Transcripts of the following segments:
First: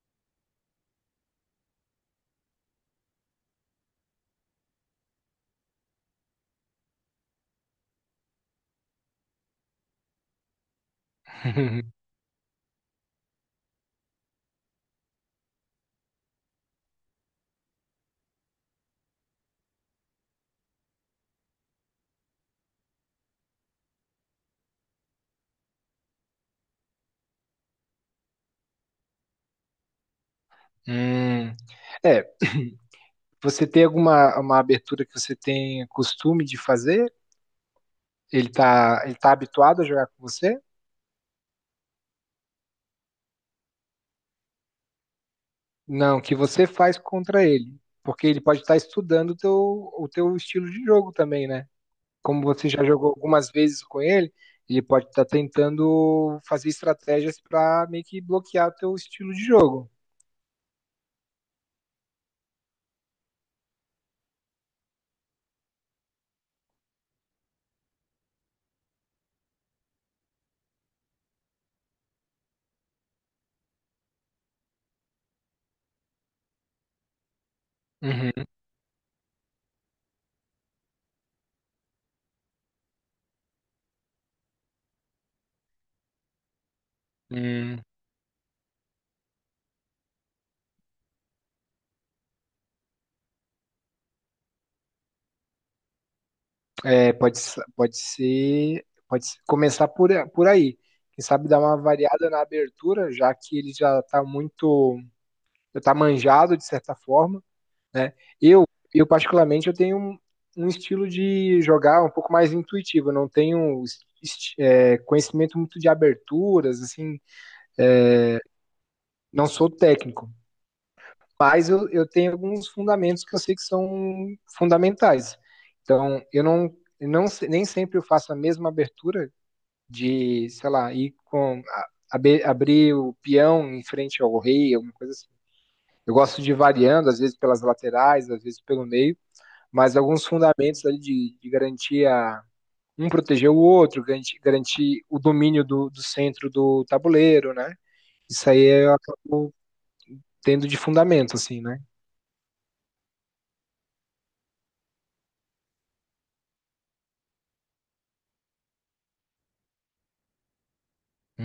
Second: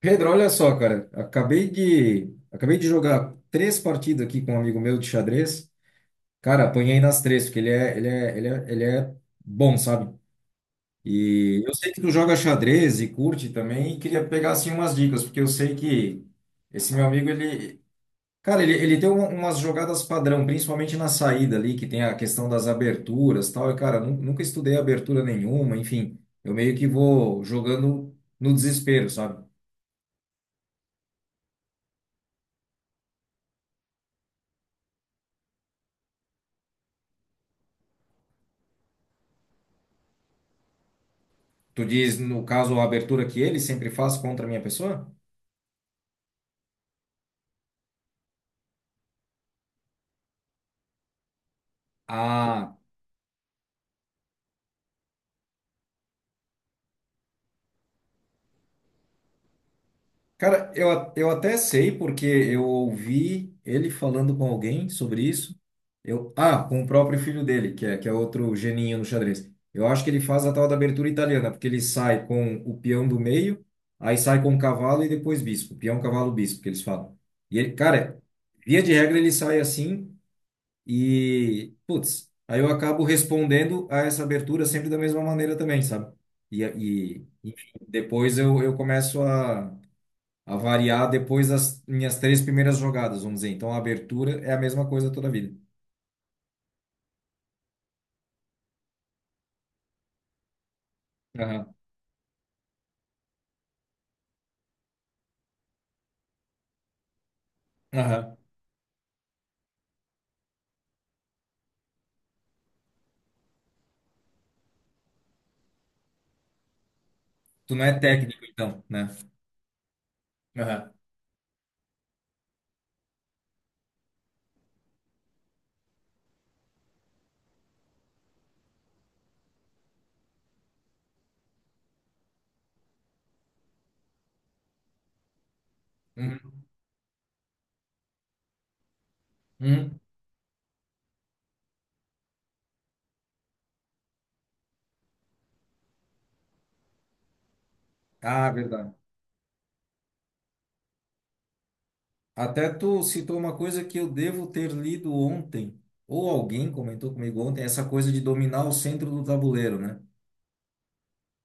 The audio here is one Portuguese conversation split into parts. Pedro, olha só, cara, acabei de jogar três partidas aqui com um amigo meu de xadrez. Cara, apanhei nas três, porque ele é bom, sabe? E eu sei que tu joga xadrez e curte também, e queria pegar assim umas dicas, porque eu sei que esse meu amigo ele Cara, ele tem umas jogadas padrão, principalmente na saída ali, que tem a questão das aberturas e tal. E, cara, nunca estudei abertura nenhuma, enfim, eu meio que vou jogando no desespero, sabe? Hum. É, você tem alguma uma abertura que você tem costume de fazer? Ele tá habituado a jogar com você? Tu diz, no caso, a abertura que ele sempre faz contra a minha pessoa? Não, que você faz contra ele, porque ele pode estar estudando o teu estilo de jogo também, né? Como você Ah, já jogou algumas vezes com ele, ele pode estar tentando fazer estratégias para meio que bloquear o teu estilo de jogo. cara, eu até sei porque eu ouvi ele falando com alguém sobre isso. Com o próprio filho dele, que é outro geninho no xadrez. Eu acho que ele faz a tal da abertura italiana, porque ele sai com o peão do meio, aí sai com o cavalo e depois bispo. Peão, cavalo, bispo, que eles falam. E ele, cara, via de regra ele sai assim. E, putz, aí eu acabo respondendo a essa abertura sempre da mesma maneira também, sabe? E enfim, Uhum. depois eu começo a variar depois das minhas três primeiras jogadas, vamos dizer. Então a abertura é a mesma coisa toda a vida. É, pode, pode ser, pode se- começar por aí. Quem sabe dar Aham, uma variada na abertura, já que ele já está muito, já está manjado de certa forma, né? aham. Eu, eu particularmente, eu tenho um estilo de jogar um pouco mais intuitivo. Eu não tenho conhecimento muito de aberturas, assim, Tu não é técnico, então, né? não sou técnico, Aham. mas eu tenho alguns fundamentos que eu sei que são fundamentais. Então, eu nem sempre eu faço a mesma abertura de, sei lá, ir com abrir o peão em frente ao rei, alguma coisa assim. Eu gosto de ir Uhum. variando, às vezes pelas laterais, às vezes pelo meio, mas Uhum. alguns fundamentos ali de garantir um proteger o outro, garantir o domínio do, do centro do tabuleiro, né? Isso Ah, aí verdade. eu acabo tendo de fundamento, assim, né? Até tu citou uma coisa que eu devo ter lido ontem, ou alguém comentou comigo ontem, essa coisa de dominar o centro do tabuleiro, né?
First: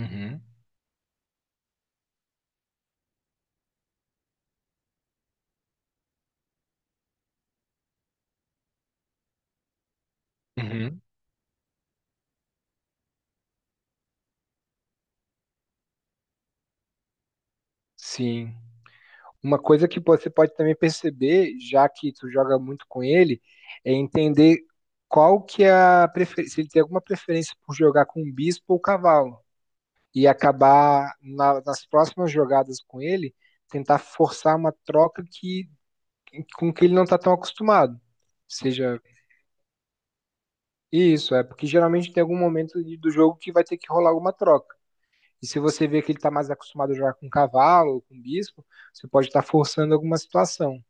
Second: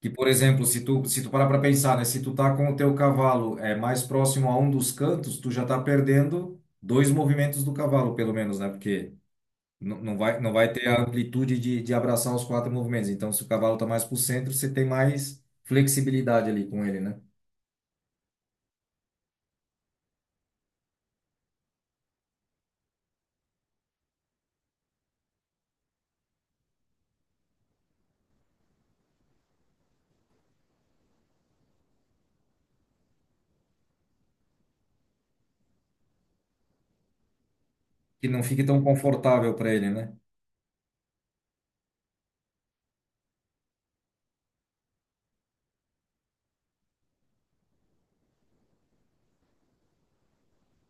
Que, por exemplo, se tu parar para pensar, né? Se tu tá com o teu cavalo é mais próximo a um dos cantos, tu já tá perdendo dois movimentos do cavalo, pelo menos, né? Porque não vai ter uhum, a amplitude de abraçar os quatro movimentos. Então, se o cavalo tá mais pro centro, você tem mais flexibilidade ali com ele, né? sim. Uma coisa que você pode também perceber, já que tu joga muito com ele, é entender qual que é a preferência, se ele tem alguma preferência por jogar com um bispo ou cavalo, e acabar nas próximas jogadas com ele, tentar forçar uma troca que com que ele não está tão acostumado. Que não fique tão Seja confortável para ele, né? isso, é porque geralmente tem algum momento do jogo que vai ter que rolar alguma troca. E se você vê que ele está mais acostumado a jogar com cavalo ou com bispo, você pode estar forçando alguma situação,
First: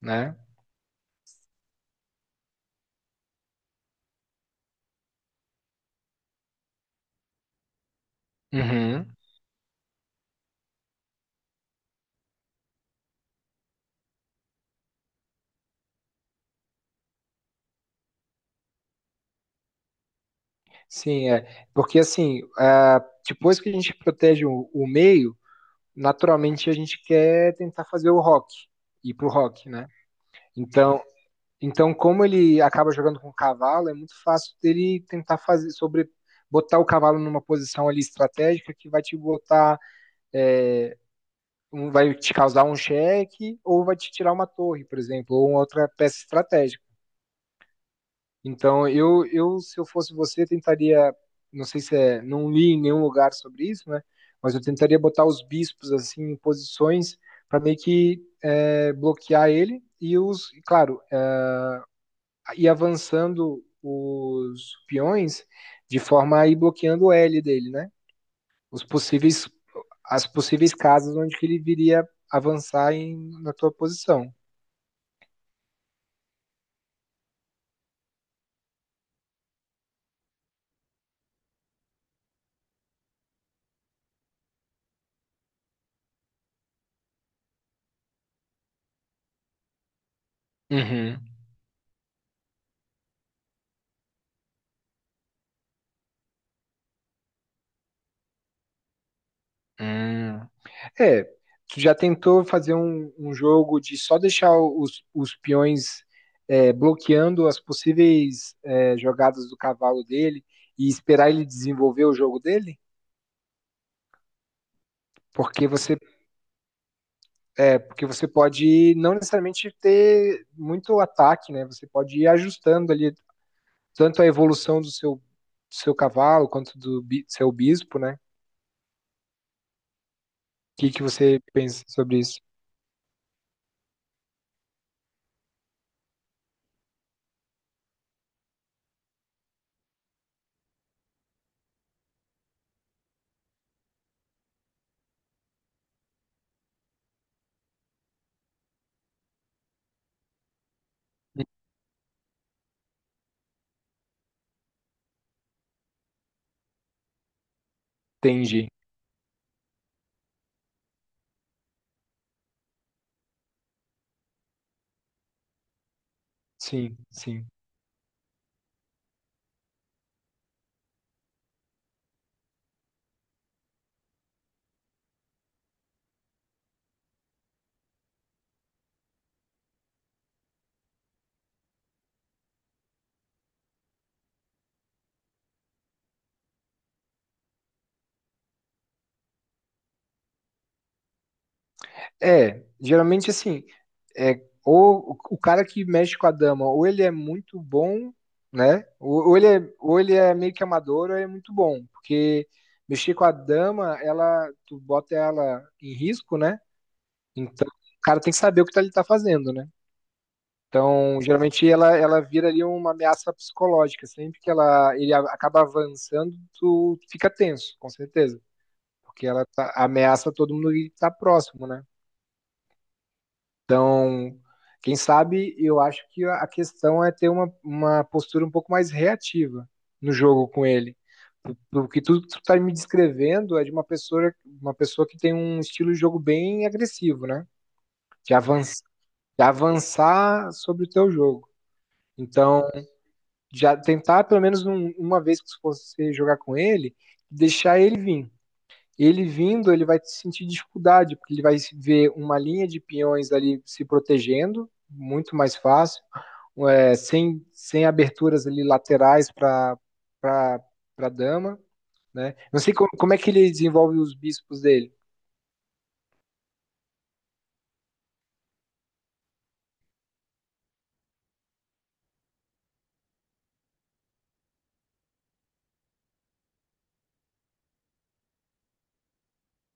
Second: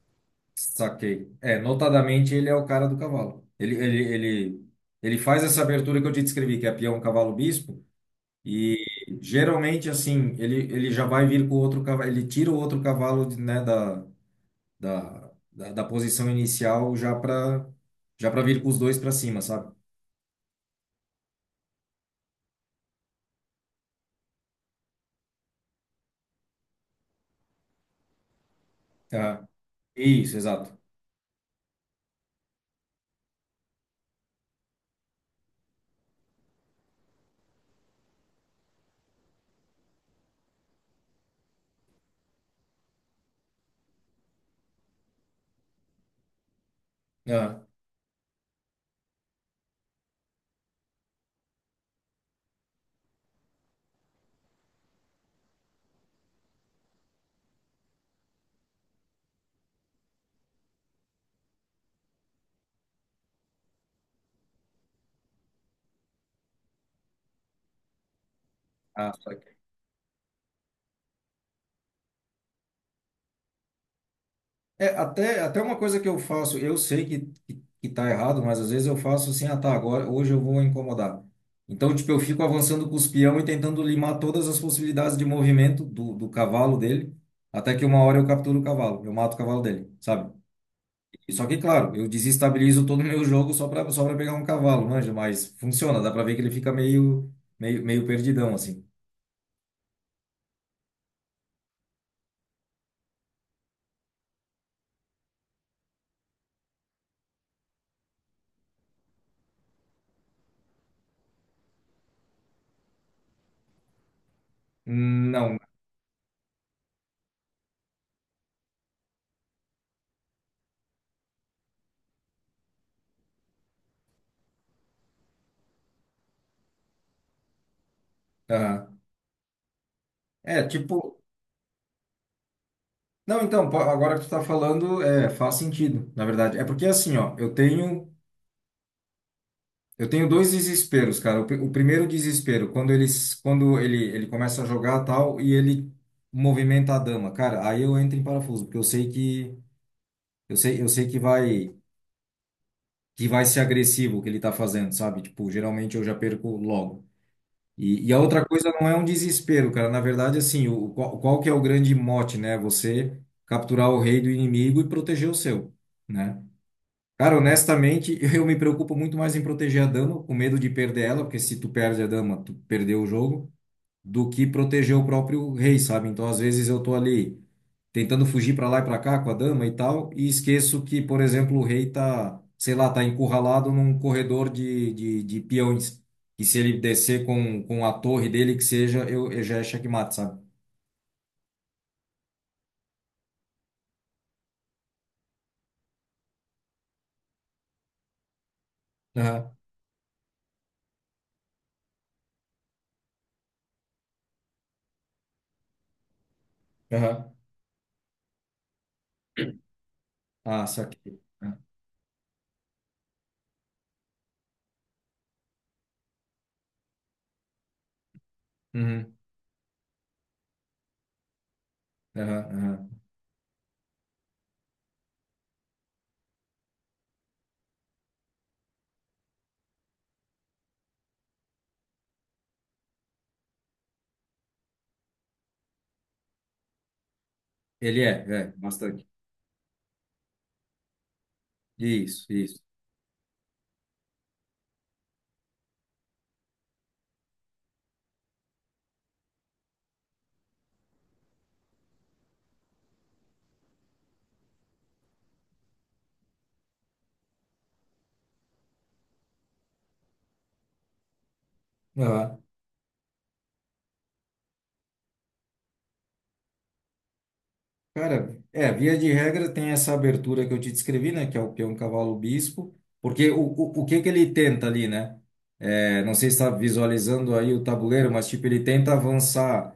né? Saquei. É, notadamente ele é o cara do cavalo. Ele faz essa abertura que eu te descrevi, que é peão, cavalo, bispo. E Uhum. geralmente, assim, ele já vai vir com outro cavalo, ele tira o outro cavalo, de- né, da posição inicial já para já para vir com os dois para cima, sabe? Sim, é. Porque assim, ah, depois que a gente protege o meio, naturalmente a gente quer tentar fazer o rock, ir pro Aham. rock, né? Isso, exato. Então, então como ele acaba jogando com o cavalo, é muito fácil dele tentar fazer sobre botar o cavalo numa posição ali estratégica que vai te botar, vai te causar um cheque ou vai te tirar uma torre, por exemplo, ou uma outra peça estratégica. Aham. Então, se eu fosse você, tentaria, não sei se é, não li em nenhum lugar sobre isso, né? Mas eu tentaria botar os bispos assim em posições para meio que é, bloquear ele e claro, é, ir avançando os peões de forma a ir bloqueando o L dele, né? Os Ah, possíveis, saquei. as possíveis casas onde que ele viria avançar em, na tua posição. É, até uma coisa que eu faço, eu sei que tá errado, mas às vezes eu faço assim, ah, tá, agora, hoje eu vou incomodar. Então, tipo, eu fico avançando com os peão e tentando limar todas as possibilidades de movimento do, do cavalo dele, até que uma hora eu capturo o cavalo, eu mato o cavalo dele, sabe? Uhum. Só que, claro, eu desestabilizo todo o meu jogo só para pegar um cavalo, manja, mas funciona, dá para ver que ele fica meio meio perdidão assim. Hum. É, tu já tentou fazer um jogo de só deixar os peões é, bloqueando as possíveis é, jogadas do cavalo dele e esperar ele desenvolver o jogo dele? Não, Porque você, é, porque você pode não necessariamente ter muito ataque, né? Você pode ir ajustando ali tanto a evolução do seu cavalo quanto do seu bispo, né? O aham. É, que, que tipo, você pensa sobre isso? não, então, agora que tu tá falando, é, faz sentido, na verdade. É porque assim, ó, eu tenho dois desesperos, cara. O, o primeiro desespero, quando ele começa a jogar tal e ele movimenta a dama, cara, aí eu entro em parafuso, porque eu sei que vai ser agressivo o que ele tá fazendo, sabe? Tipo, geralmente eu já perco logo. E a outra Entendi. coisa não é um desespero, cara. Na verdade, assim, qual que é o grande mote, né? Você capturar o rei do inimigo e proteger o seu, né? Sim, Cara, sim. honestamente, eu me preocupo muito mais em proteger a dama, com medo de perder ela, porque se tu perde a dama, tu perdeu o jogo, do que proteger o próprio rei, sabe? Então, às vezes eu tô ali tentando fugir para lá e para cá com a dama e tal, e esqueço que, por exemplo, o rei tá, sei lá, tá encurralado num corredor de, de peões, e se ele descer com a torre dele, que seja, eu já é checkmate, sabe? É, geralmente assim, é, ou o cara que mexe com a dama, ou ele é muito bom, né? Aham, Ou ele é meio que amador, ou ele é muito bom, porque mexer com a dama, ela, tu bota ela em risco, né? aham. Então, o cara tem que saber o que ele tá fazendo, né? Ah, saquei. Então, geralmente ela, ela vira ali uma ameaça psicológica, sempre que ela ele acaba avançando, tu fica tenso, com certeza, Uhum, porque ela ameaça todo mundo que tá próximo, né? aham, aham. Então, quem sabe, eu acho que a questão é ter uma postura um pouco mais reativa no jogo com ele. O que tu tá me descrevendo é de uma pessoa que tem um estilo de jogo bem agressivo, né? Ele é, De é, avançar, bastante. de avançar sobre o teu jogo. Isso, isso. Então, já tentar pelo menos uma vez que você jogar com ele, deixar ele vir ele vindo, ele vai sentir dificuldade, porque ele vai ver uma linha de peões ali se protegendo, muito mais fácil, é, sem, sem aberturas ali laterais para a dama. Né? Aham. Não sei como, como é que ele desenvolve os bispos dele. Cara, é, via de regra tem essa abertura que eu te descrevi, né? Que é o peão, cavalo, bispo. Porque o que que ele tenta ali, né? É, não sei se está visualizando aí o tabuleiro, mas tipo, ele tenta avançar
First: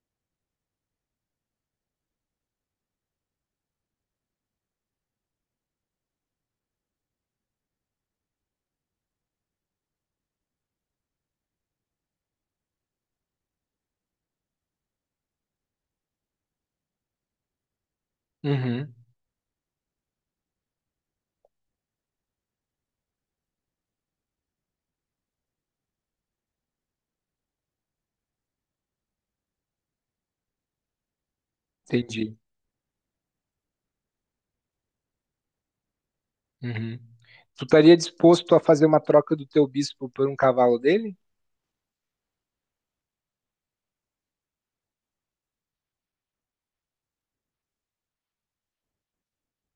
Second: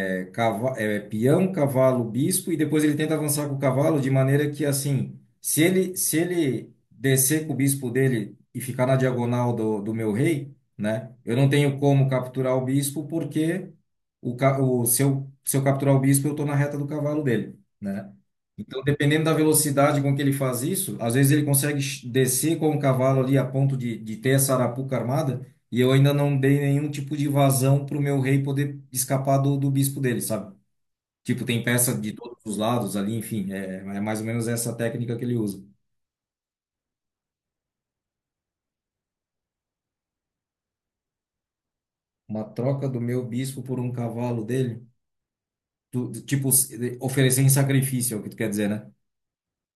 é, peão, cavalo, bispo, e depois ele tenta avançar com o cavalo de maneira que, assim, se ele descer com o bispo dele e ficar na diagonal do, do meu rei, né, eu não tenho como capturar o bispo porque o, ca- o, se eu, se eu capturar o bispo, eu estou na reta do cavalo dele, né? Então, Uhum, dependendo da velocidade com que ele faz isso, às vezes ele consegue descer com o cavalo ali a ponto de ter essa arapuca armada, e eu ainda não dei nenhum tipo de vazão para o meu rei poder escapar do, do bispo dele, sabe? Tipo, tem peça de entendi. todos os lados ali, enfim, é, é mais ou menos essa técnica que ele usa. Uhum. Tu estaria disposto a fazer uma troca do teu bispo por um cavalo dele? Uma troca do meu bispo por um cavalo dele, tipo, oferecer em sacrifício, é o que tu quer dizer, né?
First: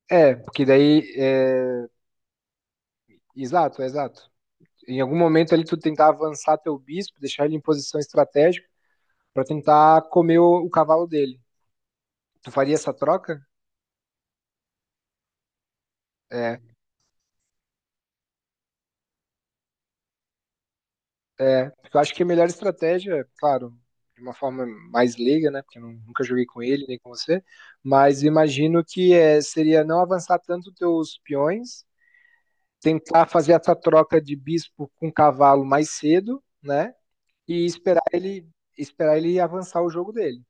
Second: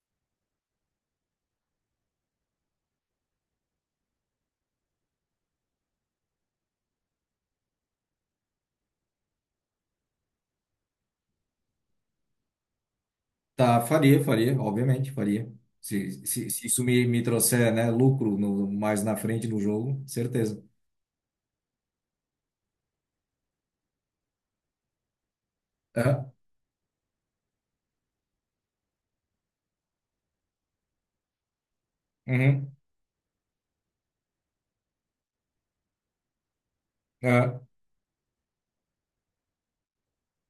É, porque daí. É... Exato, é exato. Em algum momento ali tu tentar avançar teu bispo, deixar ele em posição estratégica para tentar comer o cavalo dele. Tu faria essa troca? Tá, faria, faria, obviamente, faria. Se É, se isso me, me trouxer, né, lucro no, mais na frente no jogo, certeza. é. Porque eu acho que a melhor estratégia, claro, de uma forma mais leiga, né? Porque eu nunca Aham, joguei com ele nem com você, mas imagino que é, seria não avançar tanto teus peões, uhum, tentar fazer essa troca de bispo com um cavalo mais cedo, né? aham, E esperar ele avançar o jogo dele.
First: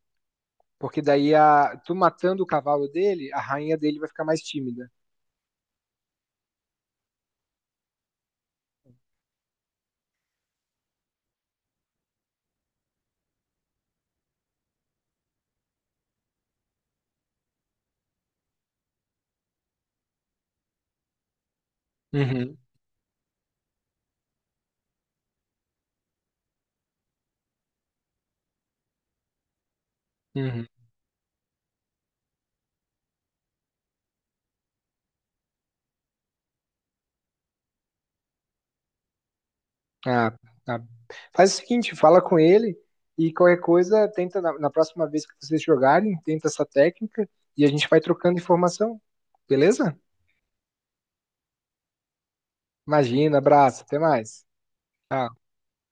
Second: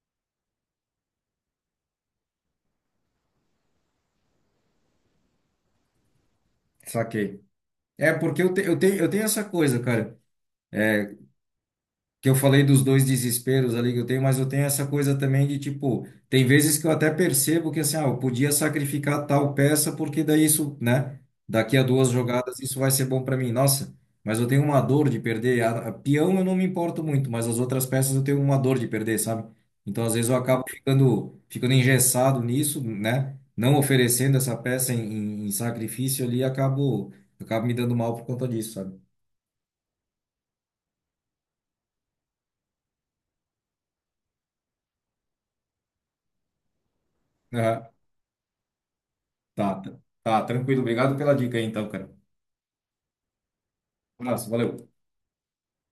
Porque daí a, tu matando o cavalo dele, a rainha dele vai ficar mais tímida. saquei. É, porque eu tenho essa coisa, cara, que eu falei dos dois desesperos ali que eu tenho, mas eu tenho essa coisa também de tipo, tem vezes que eu até percebo que assim, ah, eu podia sacrificar tal peça porque daí isso, né? Daqui a duas Uhum, jogadas isso vai ser bom para mim. Nossa, mas eu tenho uma dor de perder. A peão eu não me importo muito, mas as outras peças eu tenho uma dor de perder, sabe? Então às vezes eu acabo uhum. Ficando engessado nisso, né? Não oferecendo essa peça em, em sacrifício ali, acabo me dando mal por conta disso, sabe? Ah, tá. Faz o seguinte, fala com ele e qualquer coisa, tenta na, na próxima vez que vocês jogarem, tenta essa técnica e a gente vai trocando informação, Tá, tá, beleza? tá, tranquilo. Obrigado pela dica aí, então, cara. Imagina, abraço, até Um mais. abraço, valeu. Tchau.